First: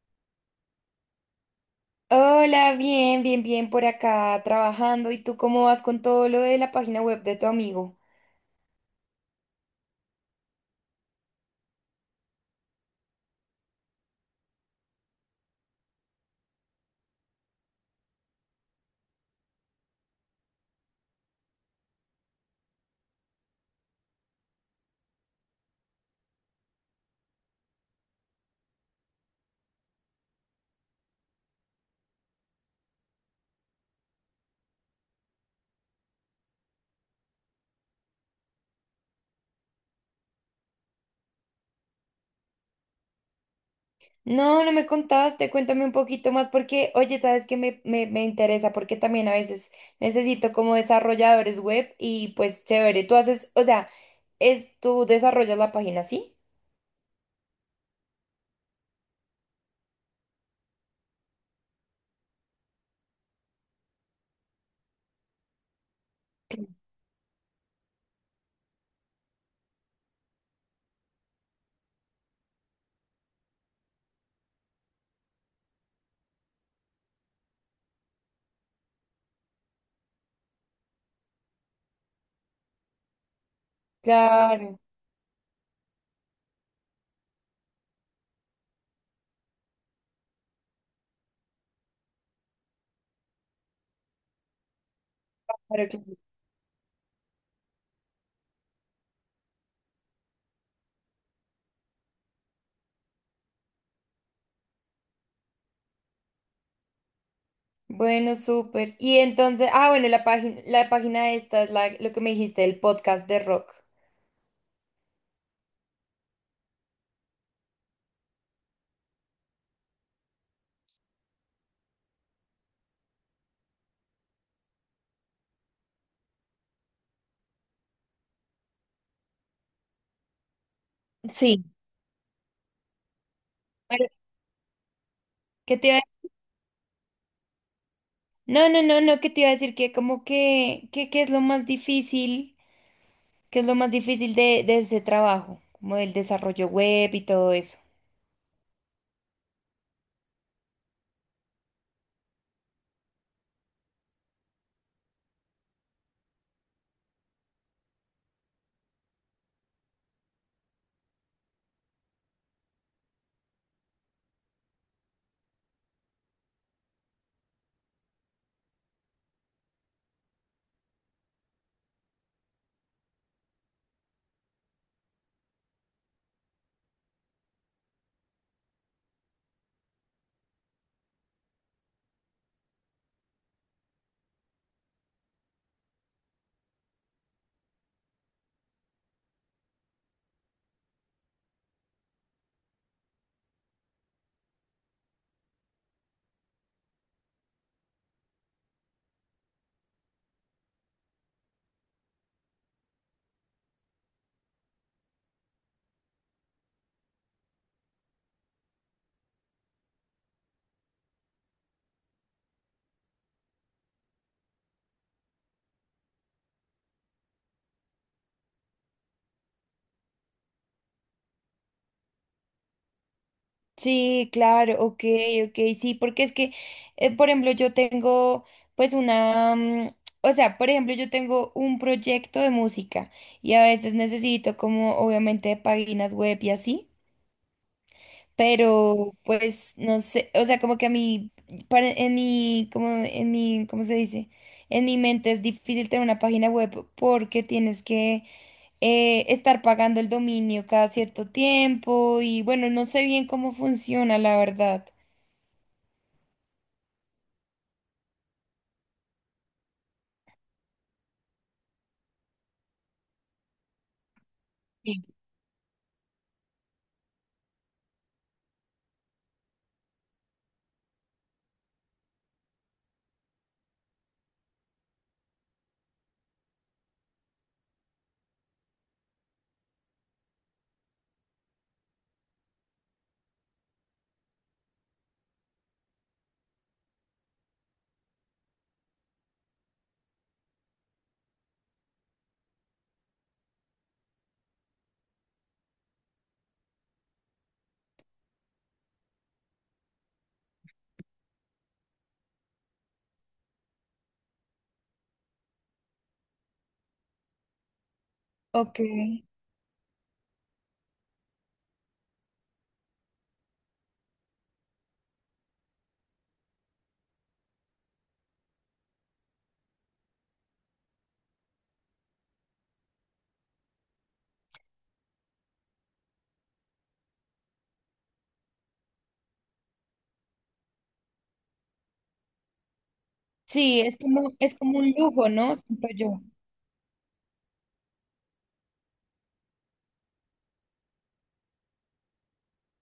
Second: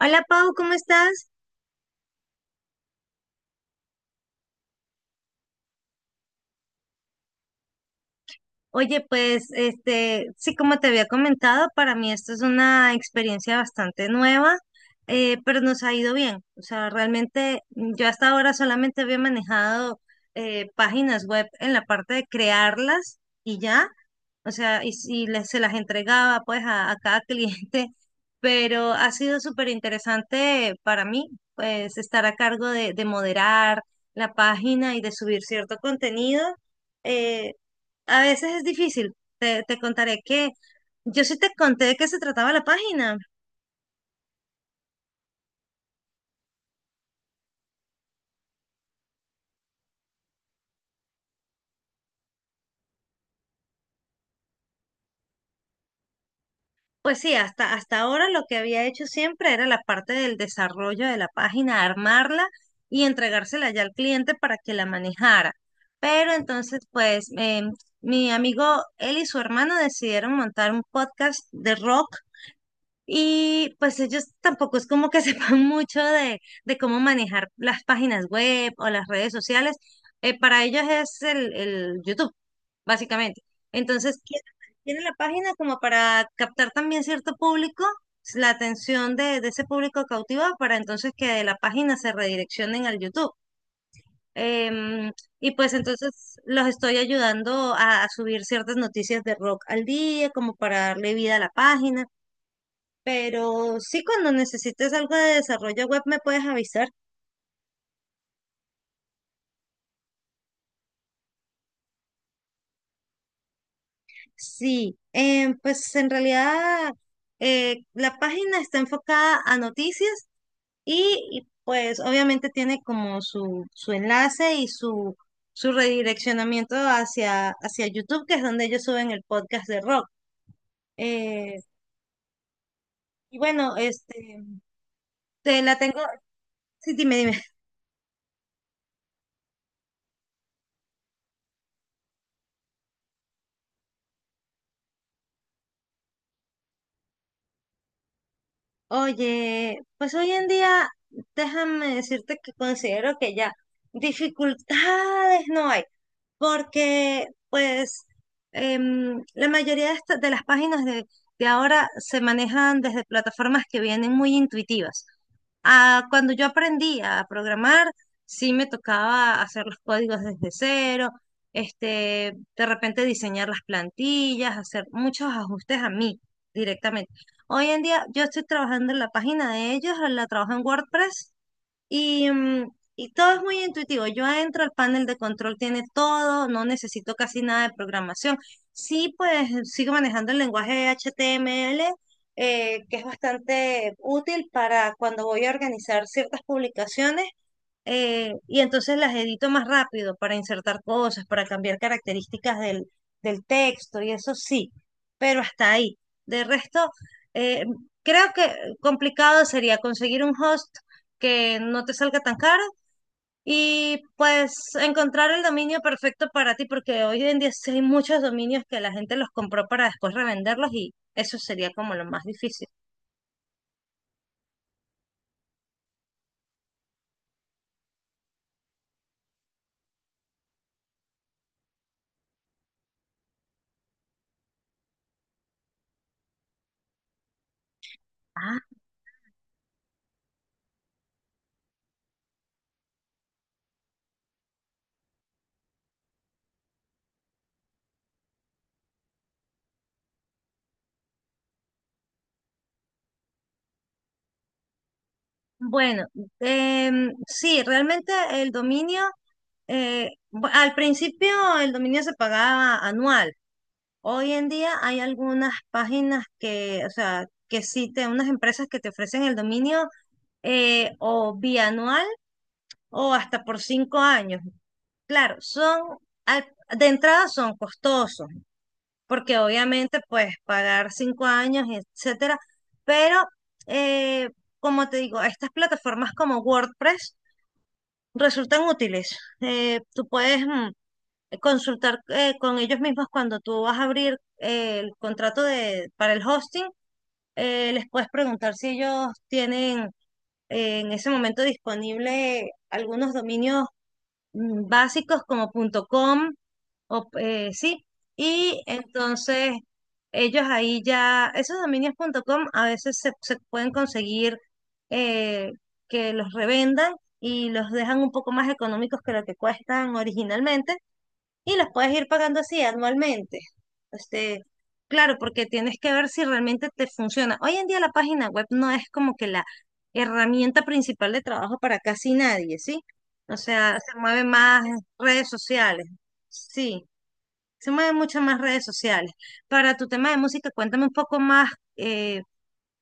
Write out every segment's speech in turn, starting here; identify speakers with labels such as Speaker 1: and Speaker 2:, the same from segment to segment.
Speaker 1: Hola Pau, ¿cómo estás?
Speaker 2: Hola, bien, bien, bien por acá trabajando. ¿Y tú cómo vas con todo lo de la página web de tu amigo?
Speaker 1: Oye, pues sí, como te había comentado, para mí esto es una experiencia bastante nueva, pero nos ha ido bien. O sea, realmente yo hasta ahora solamente había manejado páginas web en la parte de crearlas y ya, o sea, y si les, se las entregaba pues a cada cliente, pero ha sido súper interesante para mí, pues estar a cargo de moderar la página y de subir cierto contenido. Eh, a veces es difícil, te contaré que yo sí te conté de qué se trataba la página.
Speaker 2: No, no me contaste, cuéntame un poquito más porque, oye, sabes que me interesa porque también a veces necesito como desarrolladores web y pues chévere, tú haces, o sea, es tú desarrollas la página, ¿sí?
Speaker 1: Pues sí, hasta ahora lo que había hecho siempre era la parte del desarrollo de la página, armarla y entregársela ya al cliente para que la manejara. Pero entonces, pues, mi amigo él y su hermano decidieron montar un podcast de rock y pues ellos tampoco es como que sepan mucho de cómo manejar las páginas web o las redes sociales. Para ellos es el YouTube, básicamente. Entonces,
Speaker 2: Claro,
Speaker 1: tienen la página como para captar también cierto público, la atención de ese público cautiva, para entonces que de la página se redireccionen al YouTube. Em, y pues
Speaker 2: claro, claro.
Speaker 1: entonces los estoy ayudando a subir ciertas noticias de rock al día, como para darle vida a la página, pero sí, cuando necesites algo de desarrollo web me puedes avisar.
Speaker 2: Bueno, súper. Y entonces, ah, bueno, la página esta es la, lo que me dijiste, el podcast de rock.
Speaker 1: Sí, pues en realidad la página está enfocada a noticias y pues obviamente tiene como su enlace y su redireccionamiento hacia YouTube, que es donde ellos suben el podcast de rock. Eh,
Speaker 2: Sí.
Speaker 1: y bueno,
Speaker 2: Bueno,
Speaker 1: te
Speaker 2: ¿qué
Speaker 1: la
Speaker 2: te iba
Speaker 1: tengo.
Speaker 2: a
Speaker 1: Sí, dime, dime.
Speaker 2: No, no, no, no, que te iba a decir que como que, que es lo más difícil, que es lo más difícil de ese trabajo, como el desarrollo web y todo eso.
Speaker 1: Oye, pues hoy en día, déjame decirte que considero que ya dificultades no hay, porque pues la mayoría de las páginas de ahora se manejan desde plataformas que vienen muy intuitivas. Ah, cuando yo aprendí a programar, sí me tocaba hacer los códigos desde cero, este, de repente diseñar las plantillas, hacer muchos ajustes a mí directamente. Hoy en día yo estoy trabajando en la página de ellos, la trabajo en WordPress y, y todo es muy intuitivo. Yo entro, el panel de control tiene todo, no necesito casi nada de programación. Sí, pues sigo manejando el lenguaje HTML, que es bastante útil para cuando voy a organizar ciertas publicaciones, y entonces las edito más rápido para insertar cosas, para cambiar características del texto y eso sí, pero hasta ahí. De resto, eh, creo que complicado sería conseguir un host que no te salga tan caro y pues encontrar el dominio perfecto para ti, porque hoy en día sí hay muchos dominios que la gente los compró para después revenderlos y eso sería como lo más difícil.
Speaker 2: Sí, claro, ok, ok, sí, porque es que, por ejemplo, yo tengo pues una, o sea, por ejemplo, yo tengo un proyecto de música y a veces necesito como obviamente páginas web y así.
Speaker 1: Ah,
Speaker 2: Pero pues no sé, o sea, como que a mí, para- en mi, como en mi, ¿cómo se dice? En mi mente es difícil tener una página web porque tienes que estar pagando el dominio cada cierto tiempo y bueno, no sé bien cómo funciona, la verdad.
Speaker 1: bueno, sí, realmente el dominio al principio el dominio se pagaba anual. Hoy en día hay algunas páginas que, o sea, unas empresas que te ofrecen el dominio, o bianual o hasta por 5 años. Claro, al- de entrada son costosos, porque obviamente pues pagar 5 años, etcétera, pero eh, como te digo, estas plataformas como WordPress resultan útiles. Tú puedes consultar con ellos mismos cuando tú vas a abrir el contrato para el hosting, les puedes preguntar si ellos tienen en ese momento disponible algunos dominios básicos como punto .com o sí, y
Speaker 2: Ok.
Speaker 1: entonces ellos ahí ya, esos dominios punto .com a veces se pueden conseguir eh, que los revendan y los dejan un poco más económicos que lo que cuestan originalmente y los puedes ir pagando así anualmente. Este, claro, porque tienes que ver si realmente te funciona. Hoy en día la página web no es como que la herramienta principal de trabajo para casi nadie, ¿sí? O sea,
Speaker 2: Sí,
Speaker 1: se mueven
Speaker 2: es
Speaker 1: más
Speaker 2: como un
Speaker 1: redes
Speaker 2: lujo, ¿no?
Speaker 1: sociales,
Speaker 2: Siento yo.
Speaker 1: sí, se mueven muchas más redes sociales. Para tu tema de música, cuéntame un poco más, eh,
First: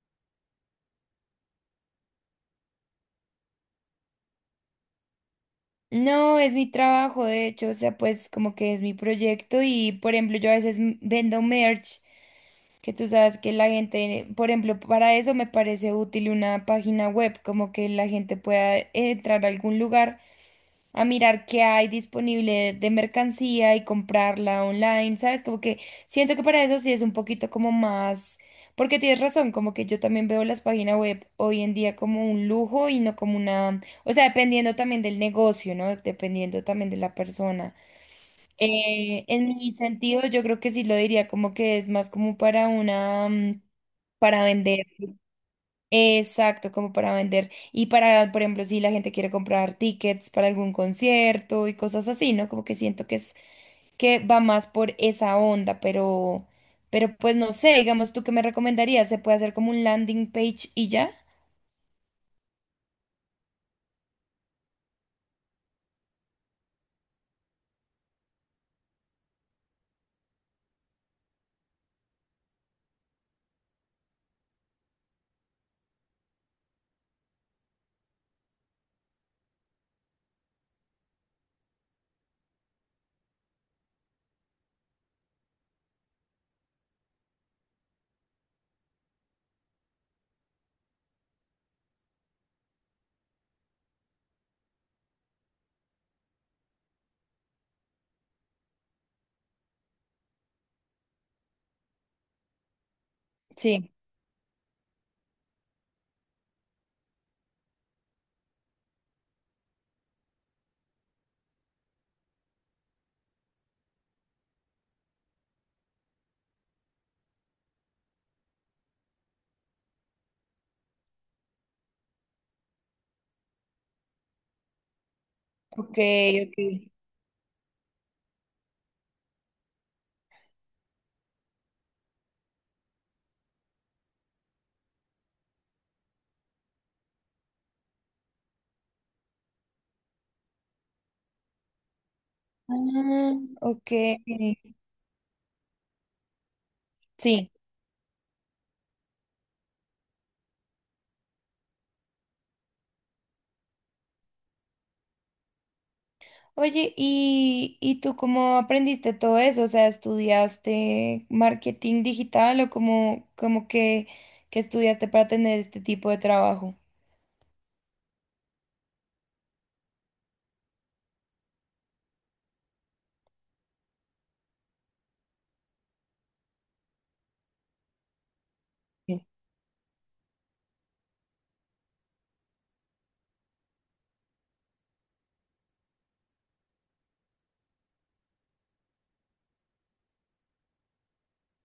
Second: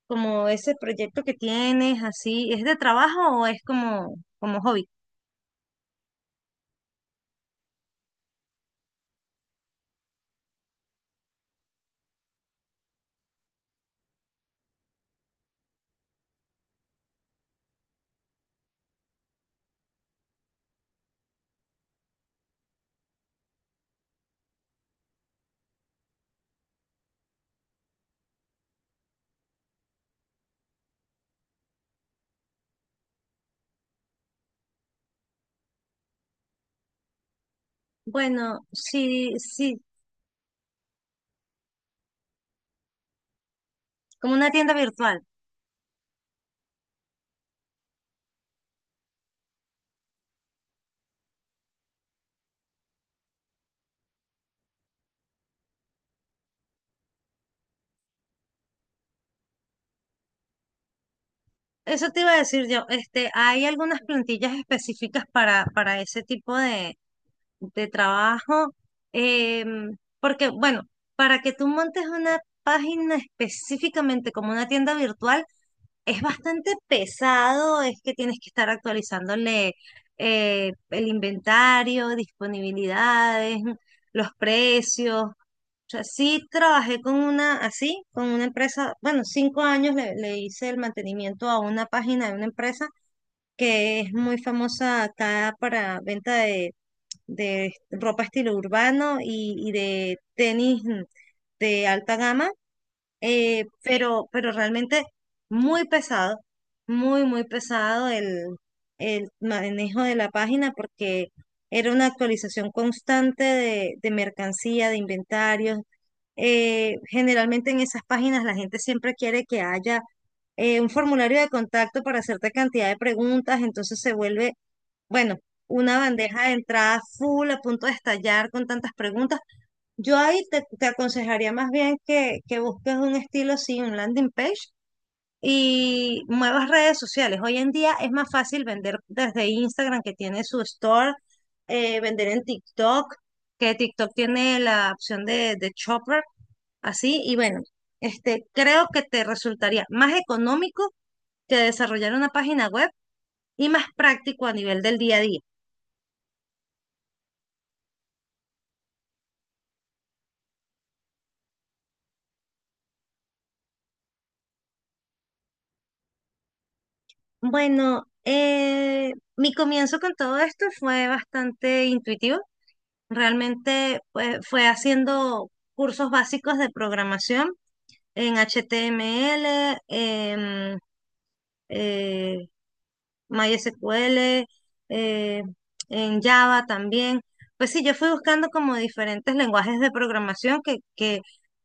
Speaker 1: como ese proyecto que tienes, así, ¿es de trabajo o es como, como hobby?
Speaker 2: No, es mi trabajo, de hecho, o sea, pues como que es mi proyecto y, por ejemplo, yo a veces m- vendo merch que tú sabes que la gente, por ejemplo, para eso me parece útil una página web, como que la gente pueda entrar a algún lugar a mirar qué hay disponible de mercancía y comprarla online, ¿sabes? Como que siento que para eso sí es un poquito como más, porque tienes razón, como que yo también veo las páginas web hoy en día como un lujo y no como una, o sea, dependiendo también del negocio, ¿no? Dependiendo también de la persona.
Speaker 1: Bueno, sí,
Speaker 2: En mi
Speaker 1: sí,
Speaker 2: sentido, yo creo que sí lo diría como que es más como para una,
Speaker 1: como
Speaker 2: para
Speaker 1: una tienda
Speaker 2: vender.
Speaker 1: virtual.
Speaker 2: Exacto, como para vender. Y para, por ejemplo, si la gente quiere comprar tickets para algún concierto y cosas así, ¿no? Como que siento que es, que va más por esa onda, pero pues no sé, digamos, ¿tú qué me recomendarías? ¿Se puede hacer como un landing page y ya?
Speaker 1: Eso te iba a decir yo, este, hay algunas plantillas específicas para ese tipo de trabajo, porque bueno, para que tú montes una página específicamente como una tienda virtual, es bastante pesado, es que tienes que estar actualizándole, el inventario, disponibilidades, los precios, o sea, sí trabajé con una así, con una empresa, bueno, 5 años le hice el mantenimiento a una página de una empresa que es muy famosa acá para venta de ropa estilo urbano y de tenis, de alta gama,
Speaker 2: Sí.
Speaker 1: pero realmente muy pesado, muy pesado el manejo de la página porque era una actualización constante de mercancía, de inventarios, generalmente en esas páginas la gente siempre quiere que haya un formulario de contacto para hacerte cantidad de preguntas, entonces se vuelve, bueno,
Speaker 2: Ok,
Speaker 1: una bandeja de
Speaker 2: ok.
Speaker 1: entrada full a punto de estallar con tantas preguntas. Yo ahí te aconsejaría más bien que busques un estilo así, un landing page y muevas redes sociales. Hoy en día es más fácil vender desde Instagram que tiene su store, vender en TikTok,
Speaker 2: Ah,
Speaker 1: que
Speaker 2: ok.
Speaker 1: TikTok tiene la opción de shopper. Así, y
Speaker 2: Sí.
Speaker 1: bueno, este, creo que te resultaría más económico que desarrollar una página web y más práctico a nivel del día a día.
Speaker 2: Oye, y tú cómo aprendiste todo eso? O sea, ¿estudiaste marketing digital o cómo, cómo que estudiaste para tener este tipo de trabajo?
Speaker 1: Bueno, mi comienzo con todo esto fue bastante intuitivo. Realmente pues, fue haciendo cursos básicos de programación en HTML, eh, MySQL, eh, en Java también. Pues sí, yo fui buscando como diferentes lenguajes de programación que, que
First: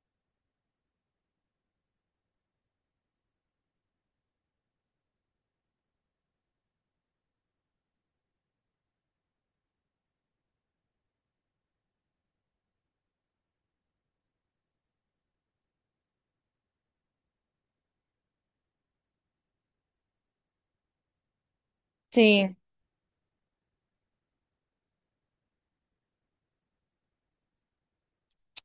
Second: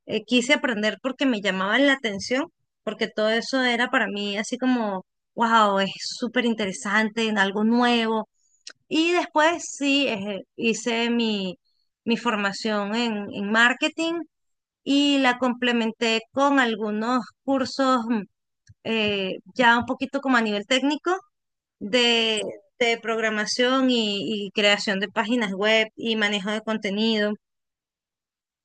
Speaker 1: eh, quise aprender porque me llamaban la atención, porque todo eso era para mí así como, wow, es súper interesante, algo nuevo. Y después sí, hice mi formación en marketing y la complementé con algunos cursos ya un poquito como a nivel técnico de,
Speaker 2: Sí.
Speaker 1: de programación y creación de páginas web y manejo de contenido.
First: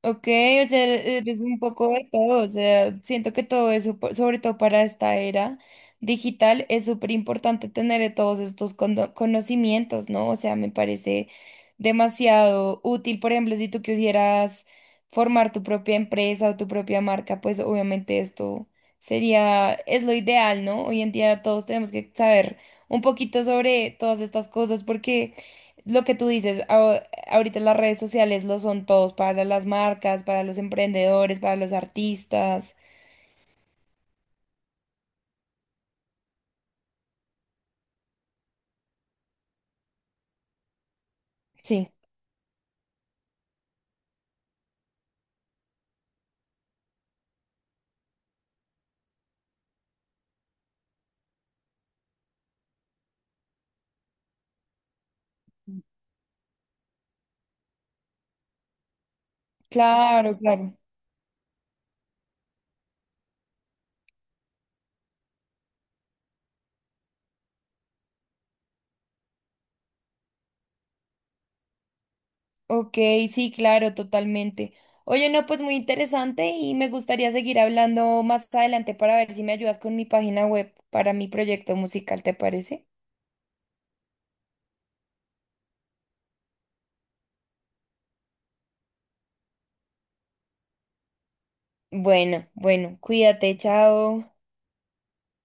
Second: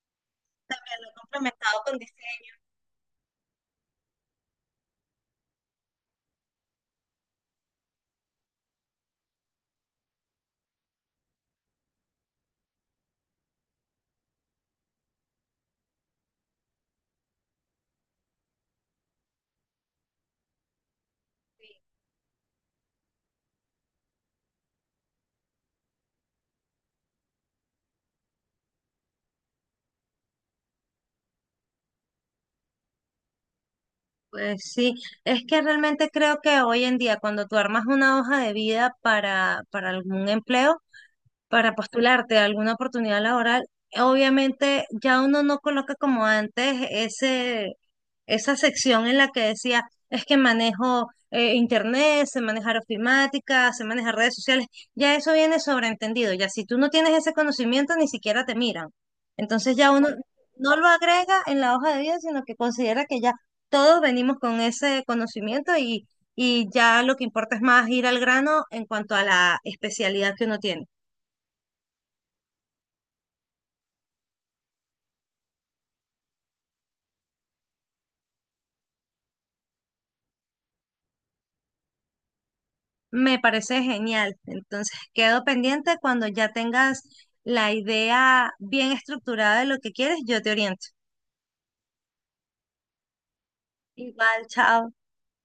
Speaker 2: Ok, o
Speaker 1: Lo
Speaker 2: sea,
Speaker 1: he
Speaker 2: e-, eres un
Speaker 1: complementado
Speaker 2: poco
Speaker 1: con
Speaker 2: de todo, o
Speaker 1: diseño.
Speaker 2: sea, siento que todo eso, po- sobre todo para esta era digital, es súper importante tener todos estos cono- conocimientos, ¿no? O sea, me parece demasiado útil, por ejemplo, si tú quisieras formar tu propia empresa o tu propia marca, pues obviamente esto sería, es lo ideal, ¿no? Hoy en día todos tenemos que saber un poquito sobre todas estas cosas porque lo que tú dices, ahorita las redes sociales lo son todos para las marcas, para los emprendedores, para los artistas.
Speaker 1: Pues sí, es que realmente creo que hoy en día cuando tú armas una hoja de vida para algún empleo, para
Speaker 2: Sí,
Speaker 1: postularte a alguna oportunidad laboral, obviamente ya uno no coloca como antes ese, esa sección en la que decía, es que manejo internet, sé manejar ofimática, sé manejar redes sociales, ya eso viene sobreentendido, ya si tú no tienes ese conocimiento ni siquiera te miran. Entonces ya uno
Speaker 2: claro,
Speaker 1: no
Speaker 2: claro.
Speaker 1: lo agrega en la hoja de vida, sino que considera que ya todos venimos con ese conocimiento y ya lo que importa es más ir al grano en cuanto a la especialidad que uno tiene.
Speaker 2: Ok, sí, claro, totalmente. Oye, no, pues muy interesante y me gustaría seguir hablando más adelante para ver si me ayudas con mi página web para mi proyecto musical, ¿te parece?
Speaker 1: Me parece genial. Entonces, quedo pendiente cuando ya tengas la idea bien estructurada de lo que quieres, yo te oriento.
Speaker 2: Bueno, bueno, cuídate, chao.
Speaker 1: Igual, chao.